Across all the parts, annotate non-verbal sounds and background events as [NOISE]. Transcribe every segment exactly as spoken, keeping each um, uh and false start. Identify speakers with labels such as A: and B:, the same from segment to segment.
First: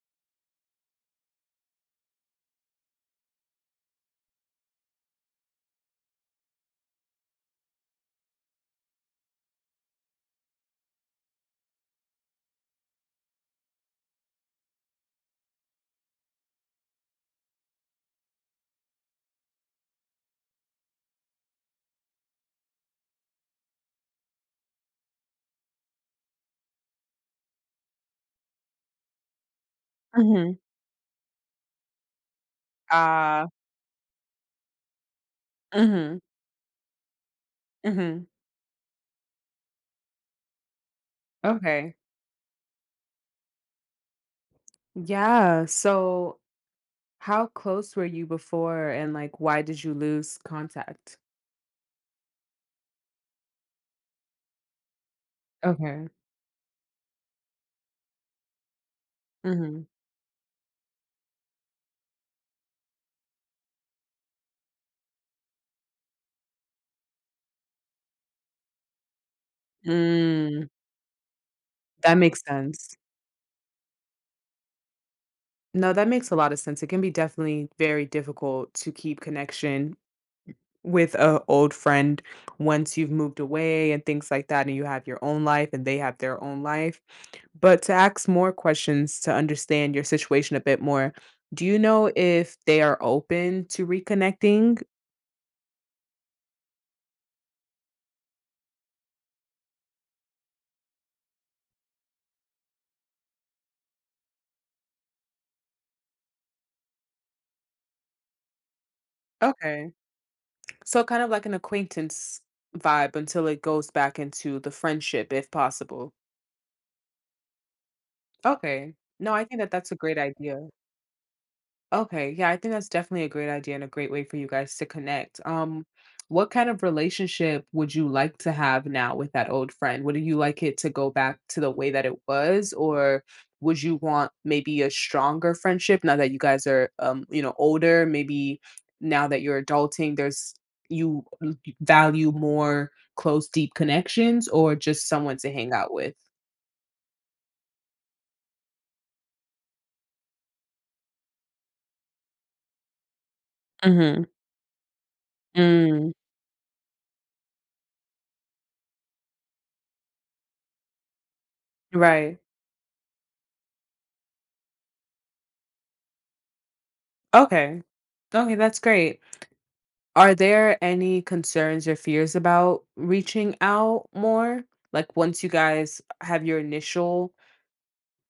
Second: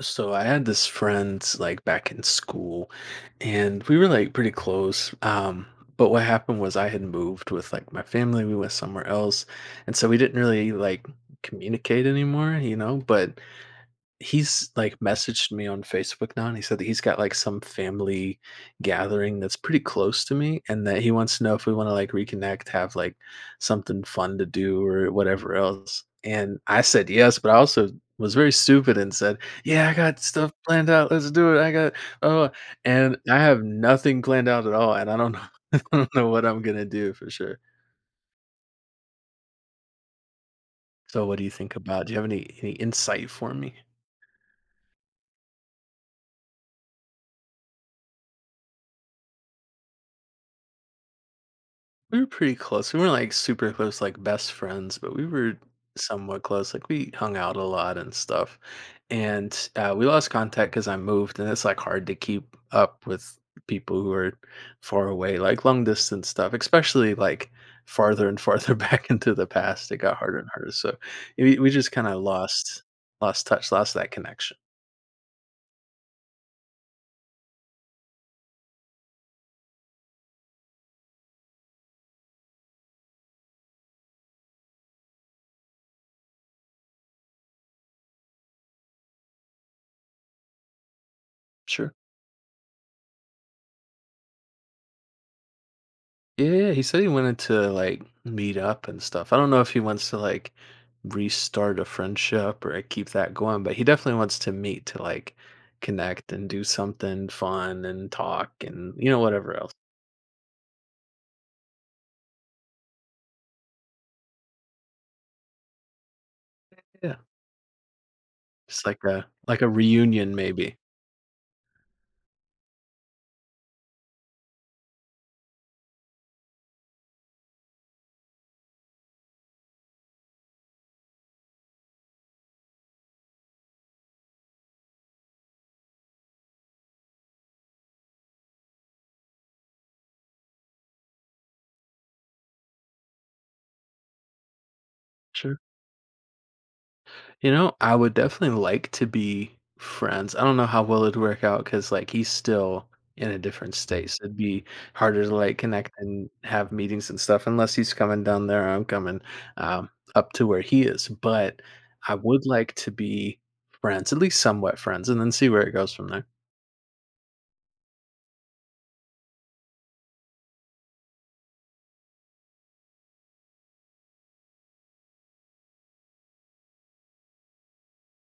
A: So I had this friend like back in school and we were like pretty close. Um, but what happened was I had moved with like my family, we went somewhere else, and so we didn't really like communicate anymore, you know, but he's like messaged me on Facebook now and he said that he's got like some family gathering that's pretty close to me and that he wants to know if we want to like reconnect, have like something fun to do or whatever else. And I said yes, but I also was very stupid and said, "Yeah, I got stuff
B: Mhm.
A: planned out. Let's do it. I got oh and I
B: Ah.
A: have nothing planned out at all and I don't know [LAUGHS] I don't
B: Mhm.
A: know what I'm gonna do for sure."
B: Mhm.
A: So what do you think
B: Okay.
A: about? Do you have any any insight for me?
B: Yeah, so how close were you before and, like, why did you lose contact?
A: We were pretty close. We weren't like super close, like best friends, but we were
B: Okay.
A: somewhat close. Like we hung out a lot and stuff. And
B: Mhm.
A: uh, We lost contact because I moved, and it's like hard to keep up with people who are far away, like long distance stuff, especially like farther and farther [LAUGHS] back into the past. It got harder and
B: Mm,
A: harder. So we, we just kind
B: that
A: of
B: makes
A: lost
B: sense.
A: lost touch, lost that connection.
B: No, that makes a lot of sense. It can be definitely very difficult to keep connection with a old friend once you've moved away and things like that and you have your own life and they have their own life, but to ask more questions to understand your situation a bit more, do you
A: Sure.
B: know if they are open to reconnecting?
A: Yeah, yeah, yeah, he said he wanted to, like, meet up and stuff. I don't know if he wants to, like, restart a friendship or like, keep that going, but he definitely wants to meet to, like, connect and do something fun and talk and, you know, whatever else.
B: Okay, so kind of like an acquaintance vibe until it goes back into the friendship if possible.
A: Yeah, just
B: Okay.
A: like a
B: No, I think
A: like a
B: that that's a great
A: reunion
B: idea.
A: maybe.
B: Okay, yeah, I think that's definitely a great idea and a great way for you guys to connect. Um, what kind of relationship would you like to have now with that old friend? Would you like it to go back to the way that it was, or would you want maybe a stronger friendship now that you guys are, um, you know, older? Maybe now that you're adulting, there's you l- value more close, deep connections, or just someone to
A: Sure.
B: hang out with?
A: You know, I would definitely like to be friends. I don't know how well it'd work out because like he's still in a different state.
B: Mm-hmm.
A: So it'd be harder to like connect
B: Mm,
A: and have meetings and stuff unless he's coming down there, or I'm coming um, up to where he is. But I
B: right.
A: would like to be friends, at least somewhat friends, and then see where it goes from there.
B: Okay. Okay, that's great. Are there any concerns or fears about reaching out more? Like once you guys have your initial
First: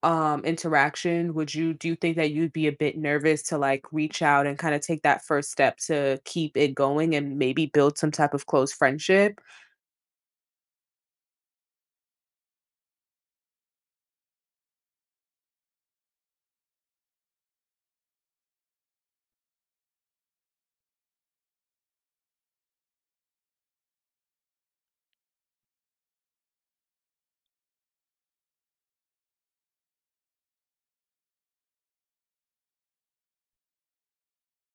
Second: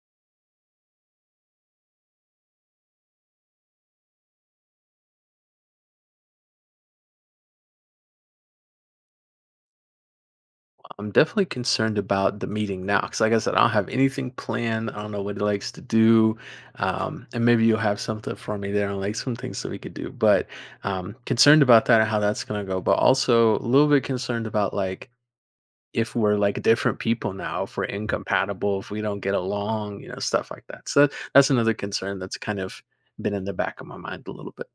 B: um interaction, would you do you think that you'd be a bit nervous to like reach out and kind of take that first step to keep it going and maybe build some type of close friendship?
A: I'm definitely concerned about the meeting now because, like I said, I don't have anything planned. I don't know what he likes to do, um, and maybe you'll have something for me there, and like some things that we could do. But um, concerned about that and how that's gonna go. But also a little bit concerned about like if we're like different people now, if we're incompatible, if we don't get along, you know, stuff like that. So that's another concern that's kind of been in the back of my mind a little bit.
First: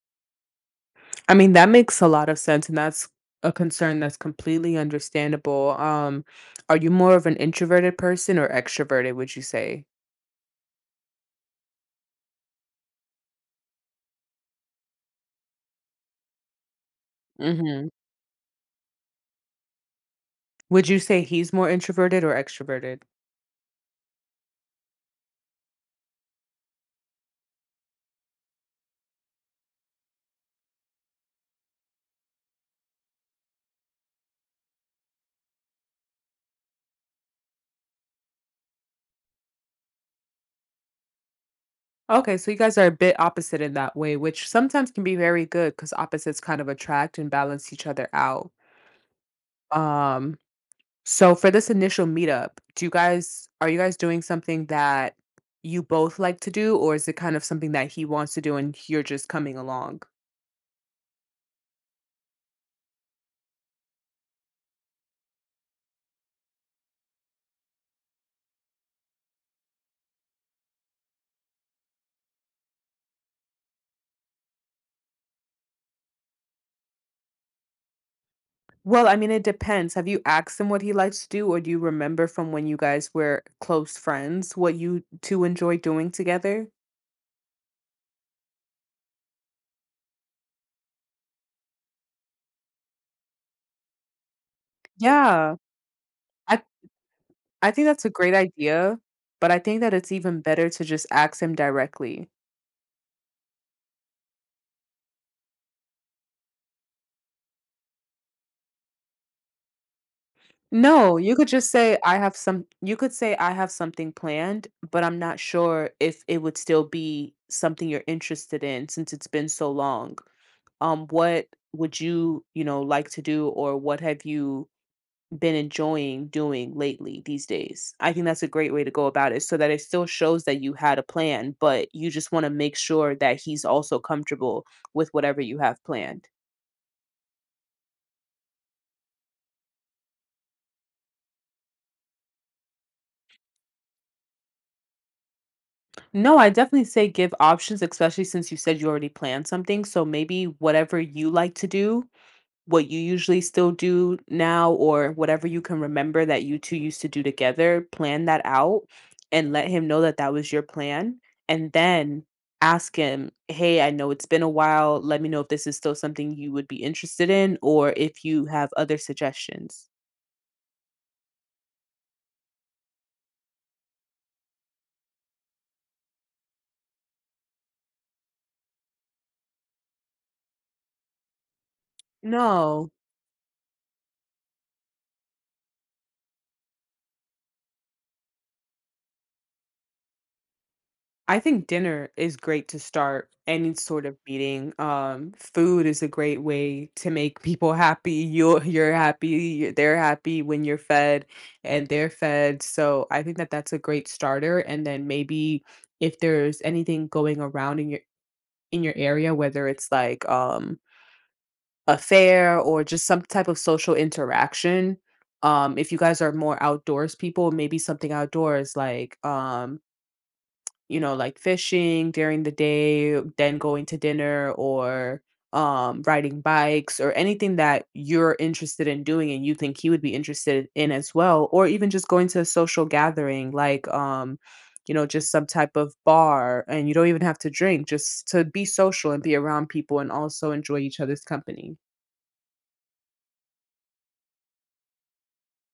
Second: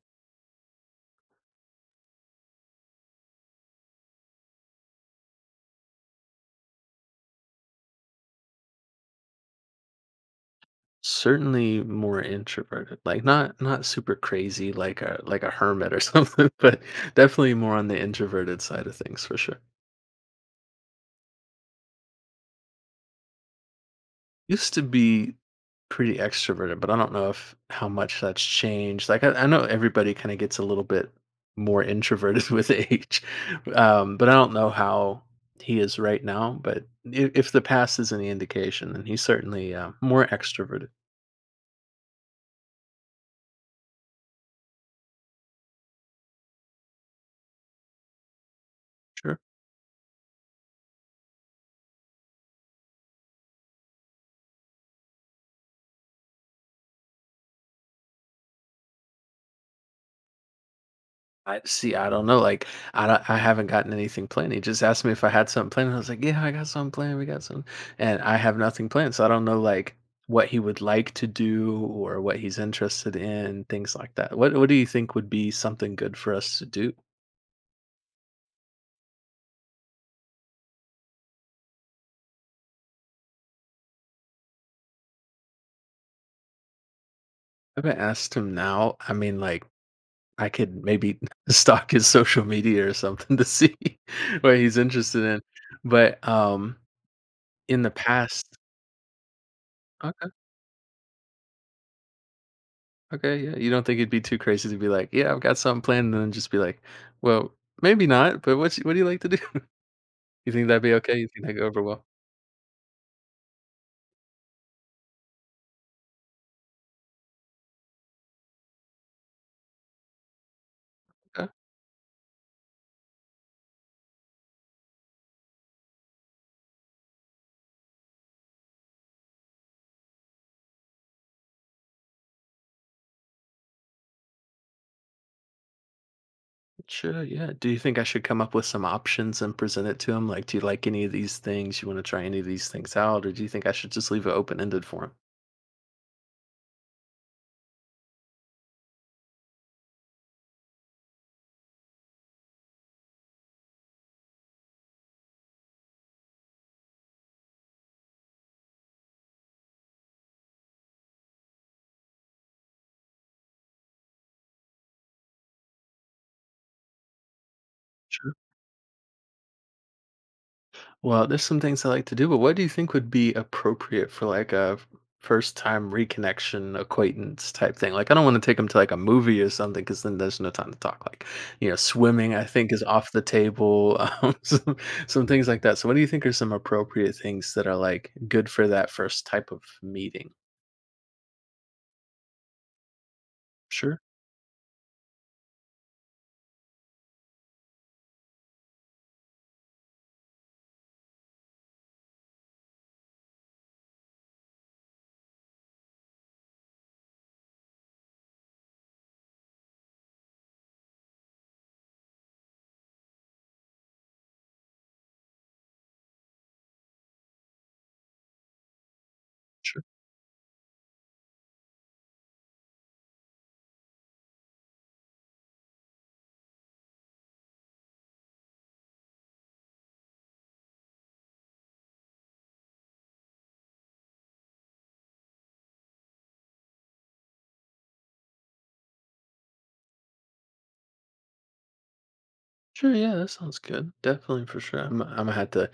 B: I mean, that makes a lot of sense and that's a concern that's completely understandable. Um are you more of an introverted person or extroverted, would you say?
A: Certainly more introverted, like, not not super crazy like a like a hermit or [LAUGHS] something, but definitely more on
B: Mhm.
A: the introverted side of things for sure.
B: Would you say he's more introverted or extroverted?
A: Used to be pretty extroverted, but I don't know if how much that's changed. Like, I I know everybody kinda gets a little bit more introverted [LAUGHS] with age, um, but I don't know how he is right now, but I if the past is any indication, then he's certainly, uh, more extroverted.
B: Okay, so you guys are a bit opposite in that way, which sometimes can be very good because opposites kind of attract and balance each other out.
A: Sure.
B: Um, so for this initial meetup, do you guys are you guys doing something that you both like to do, or is it kind of something that he wants to do and you're just coming along?
A: I see, I don't know, like, I don't I haven't gotten anything planned. He just asked me if I had something planned, and I was like, "Yeah, I got something planned, we got some," and I have nothing planned, so I don't know, like, what he would like to do or what he's interested in, things like that. What what do you think would be something good for us to do?
B: Well, I mean, it depends. Have you asked him what he likes to do, or do you remember from when you guys were close friends what you two enjoy doing together?
A: I haven't asked him now. I mean, like, I could maybe [LAUGHS] stalk his social media or something to see [LAUGHS] what he's interested in,
B: Yeah.
A: but,
B: I.
A: um,
B: I
A: in
B: think
A: the
B: that's a great
A: past.
B: idea, but I think that it's
A: Okay.
B: even better to just ask him directly.
A: Okay, yeah. You don't think it'd be too crazy to be like, "Yeah, I've got something planned," and then just be like, "Well, maybe not, but what's what do you like to do?" [LAUGHS] You think that'd be
B: No,
A: okay? You
B: you
A: think
B: could
A: that'd go
B: just
A: over
B: say,
A: well?
B: I have some, you could say, I have something planned, but I'm not sure if it would still be something you're interested in since it's been so long. Um, what
A: Okay,
B: would you, you know, like to do or what have you been enjoying doing lately these days? I think that's a great way to go about it so that it still shows that you had a plan, but you just want to make sure that he's also comfortable with whatever you have planned.
A: sure, yeah. Do you think I should come up with some options and present it to him? Like, do you like any of these things? You want to try any of these things out, or do you think I should just leave it open ended for him?
B: No, I definitely say give options, especially since you said you already planned something. So maybe whatever you like to do, what you usually still do now, or whatever you can remember that you two used to do together, plan that out and let him know that that was your plan. And then ask him, hey, I know it's been a while. Let me know if this is still something you would be interested in or if you have other suggestions.
A: Well, there's some things I like to do, but what do you think would be appropriate for like a f- first time reconnection acquaintance type thing? Like, I don't want to take them to like a movie or something because then there's no time to talk. Like, you know, swimming, I think, is
B: No,
A: off the table, [LAUGHS] um, some, some things like that. So, what do you think are some appropriate things that are like good for that first type of meeting?
B: I think dinner is great to start any
A: Sure.
B: sort of meeting. Um, food is a great way to make people happy. You're you're happy. You they're happy when you're fed, and they're fed. So I think that that's a great starter. And then maybe if there's anything going around in your in your area, whether it's like um, a fair or just some type of social interaction. Um, if you guys are more outdoors people, maybe something outdoors like um, you know, like fishing during the day, then going to dinner or um riding bikes or anything that you're interested in doing and you think he would be interested in as well, or even just going to a social gathering like um you know just some type of bar, and you don't even have to drink, just to be social and be around people and also enjoy each other's company.
A: Sure, yeah, that sounds good. Definitely for sure. I'm, I'm gonna have to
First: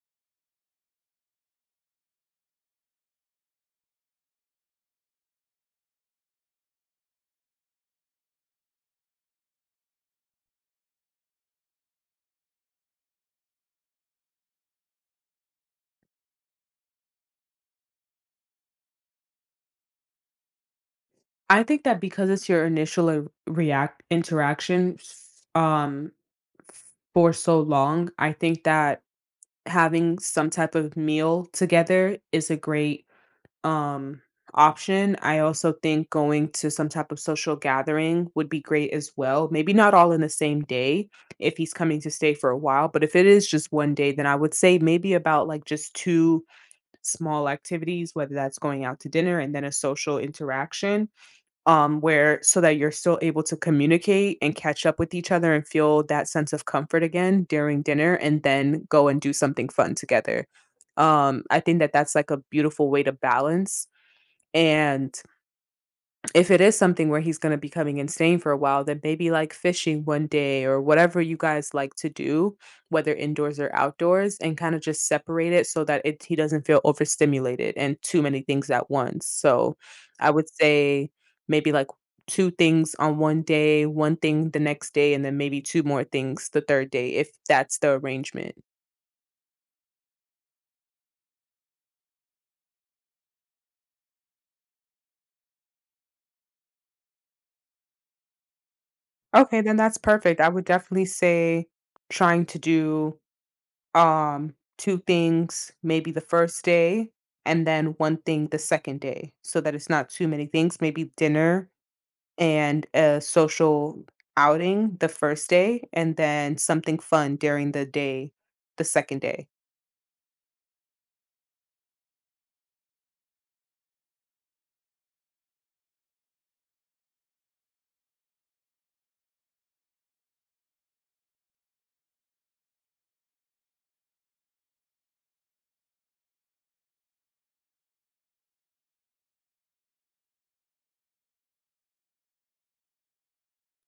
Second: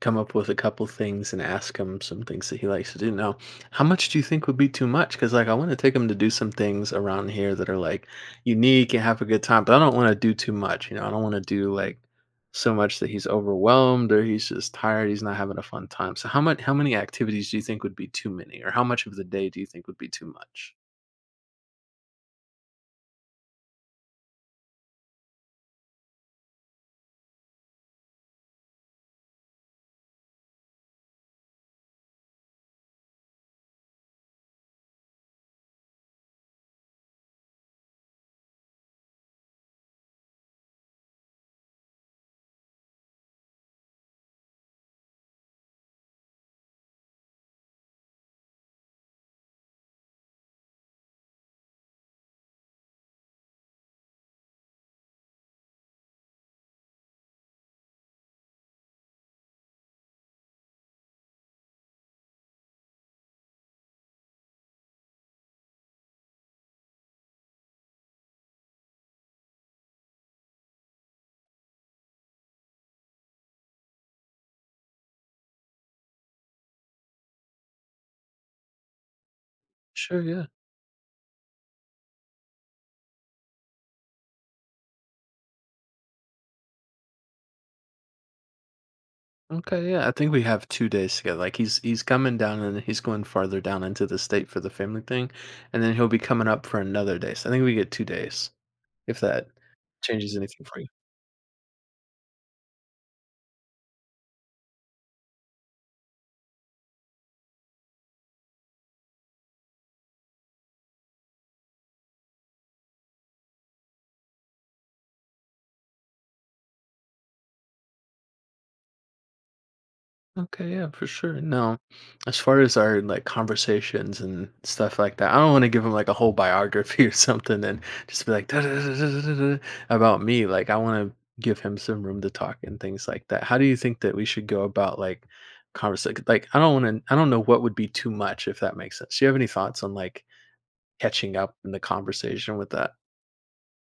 A: come up with a couple things and ask him some things that he likes to do. Now, how much do you think would be too much? Because like I want to take him to do some things around here that are like unique and have a good time, but I don't want to do too much. You know, I don't want to do like so much that he's overwhelmed or he's just tired. He's not having a fun time. So how much? How many activities do you think would be too many, or how much of the day do you think would be too much?
B: I think that, because it's your initial uh, react interaction f- um f- for so long, I think that having some type of meal together is a great, um, option. I also think going to some type of social gathering would be great as well. Maybe not all in the same day if he's coming to stay for a while, but if it is just one day, then I would say maybe about, like, just two small activities, whether that's going out to dinner and then a social interaction um, where so that you're still able to communicate and catch up with each other and feel that sense of comfort again during dinner and then go and do something fun together. Um, I think that that's like a beautiful way to balance. And if it is something where he's gonna be coming and staying for a while, then maybe, like, fishing one day or whatever you guys like to do, whether indoors or outdoors, and kinda just separate it so that it he doesn't feel overstimulated and too many things at once. So,
A: Sure,
B: I
A: yeah.
B: would say maybe, like, two things on one day, one thing the next day, and then maybe two more things the third day if that's the arrangement.
A: Okay, yeah, I think we have two days together. Like he's he's coming down and he's going farther down into the state for the family thing, and then he'll be coming up for another day. So I think we get two days if that
B: Okay, then that's
A: changes
B: perfect. I would
A: anything for you.
B: definitely say trying to do um two things maybe the first day and then one thing the second day so that it's not too many things, maybe dinner and a social outing the first day and then something fun during the day the second day.
A: Okay, yeah, for sure. No, as far as our like conversations and stuff like that, I don't want to give him like a whole biography [LAUGHS] or something and just be like, "Da, da, da, da, da, da, da," about me. Like, I want to give him some room to talk and things like that. How do you think that we should go about like conversation? Like, I don't want to. I don't know what would be too much if that makes sense. Do you have any thoughts on like catching up in the conversation with that?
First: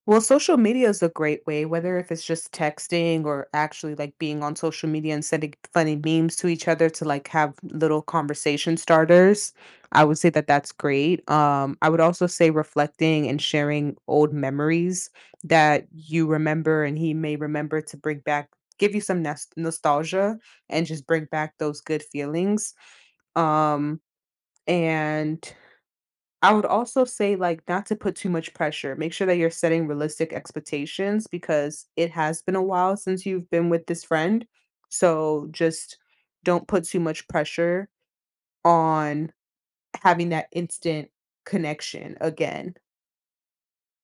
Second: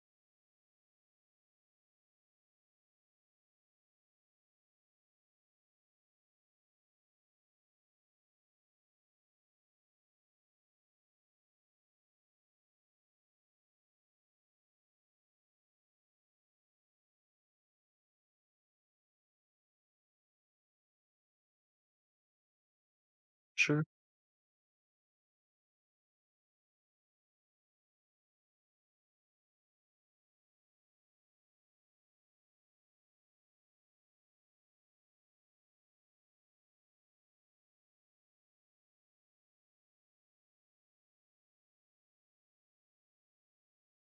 B: Well, social media is a great way, whether if it's just texting or actually like being on social media and sending funny memes to each other to like have little conversation starters. I would say that that's great. Um, I would also say reflecting and sharing old memories that you remember and he may remember to bring back, give you some nos- nostalgia and just bring back those good feelings.
A: Sure.
B: Um, and I would also say, like, not to put too much pressure. Make sure that you're setting realistic expectations because it has been a while since you've been with this friend. So just don't put too much pressure on having that instant connection again.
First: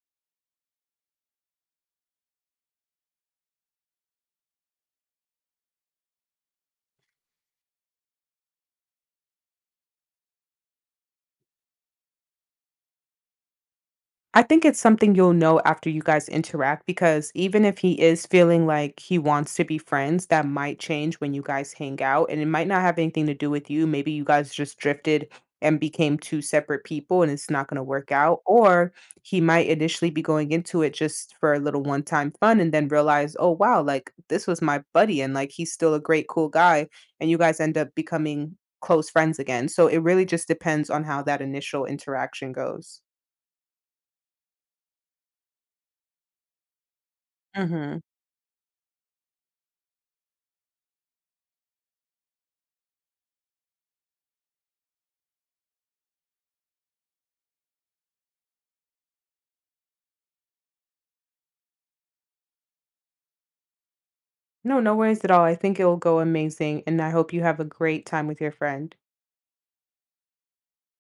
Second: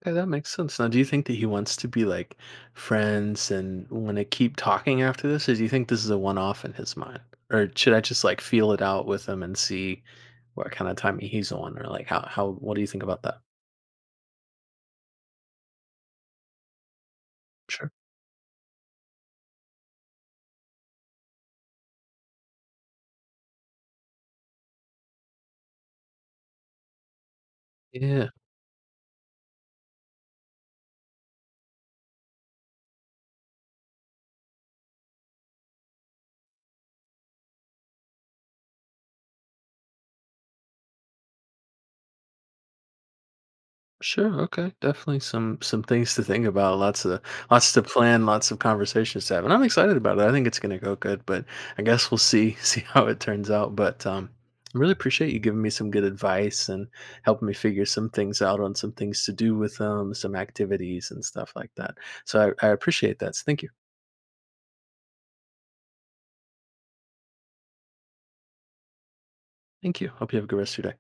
A: Okay, that makes sense. Now, do you think that he wants to be like friends and want to keep talking after this, or do you think this is a one-off in his mind? Or should I just like feel it out with him and see what kind of time he's on, or like how how what do you think about that?
B: I think it's something you'll know after you guys interact because even if
A: Sure.
B: he is feeling like he wants to be friends, that might change when you guys hang out and it might not have anything to do with you. Maybe you guys just drifted and became two separate people and it's not going to work
A: Yeah.
B: out. Or he might initially be going into it just for a little one time fun and then realize, oh, wow, like this was my buddy and like he's still a great, cool guy. And you guys end up becoming close friends again. So it really just depends on how that initial interaction goes.
A: Sure, okay. Definitely some some things to think about, lots of lots to
B: Mhm.
A: plan, lots of conversations to have. And I'm excited about it. I think it's gonna go good, but I guess we'll see [LAUGHS] see how it turns out. But um I really appreciate you giving me some good advice and helping me figure some things out on some things to do with them, some activities and stuff like that. So I, I appreciate that. So thank you.
B: No, no worries at all. I think it'll go amazing, and I hope you have a great time with your friend.
A: Thank you. Hope you have a good rest of your day.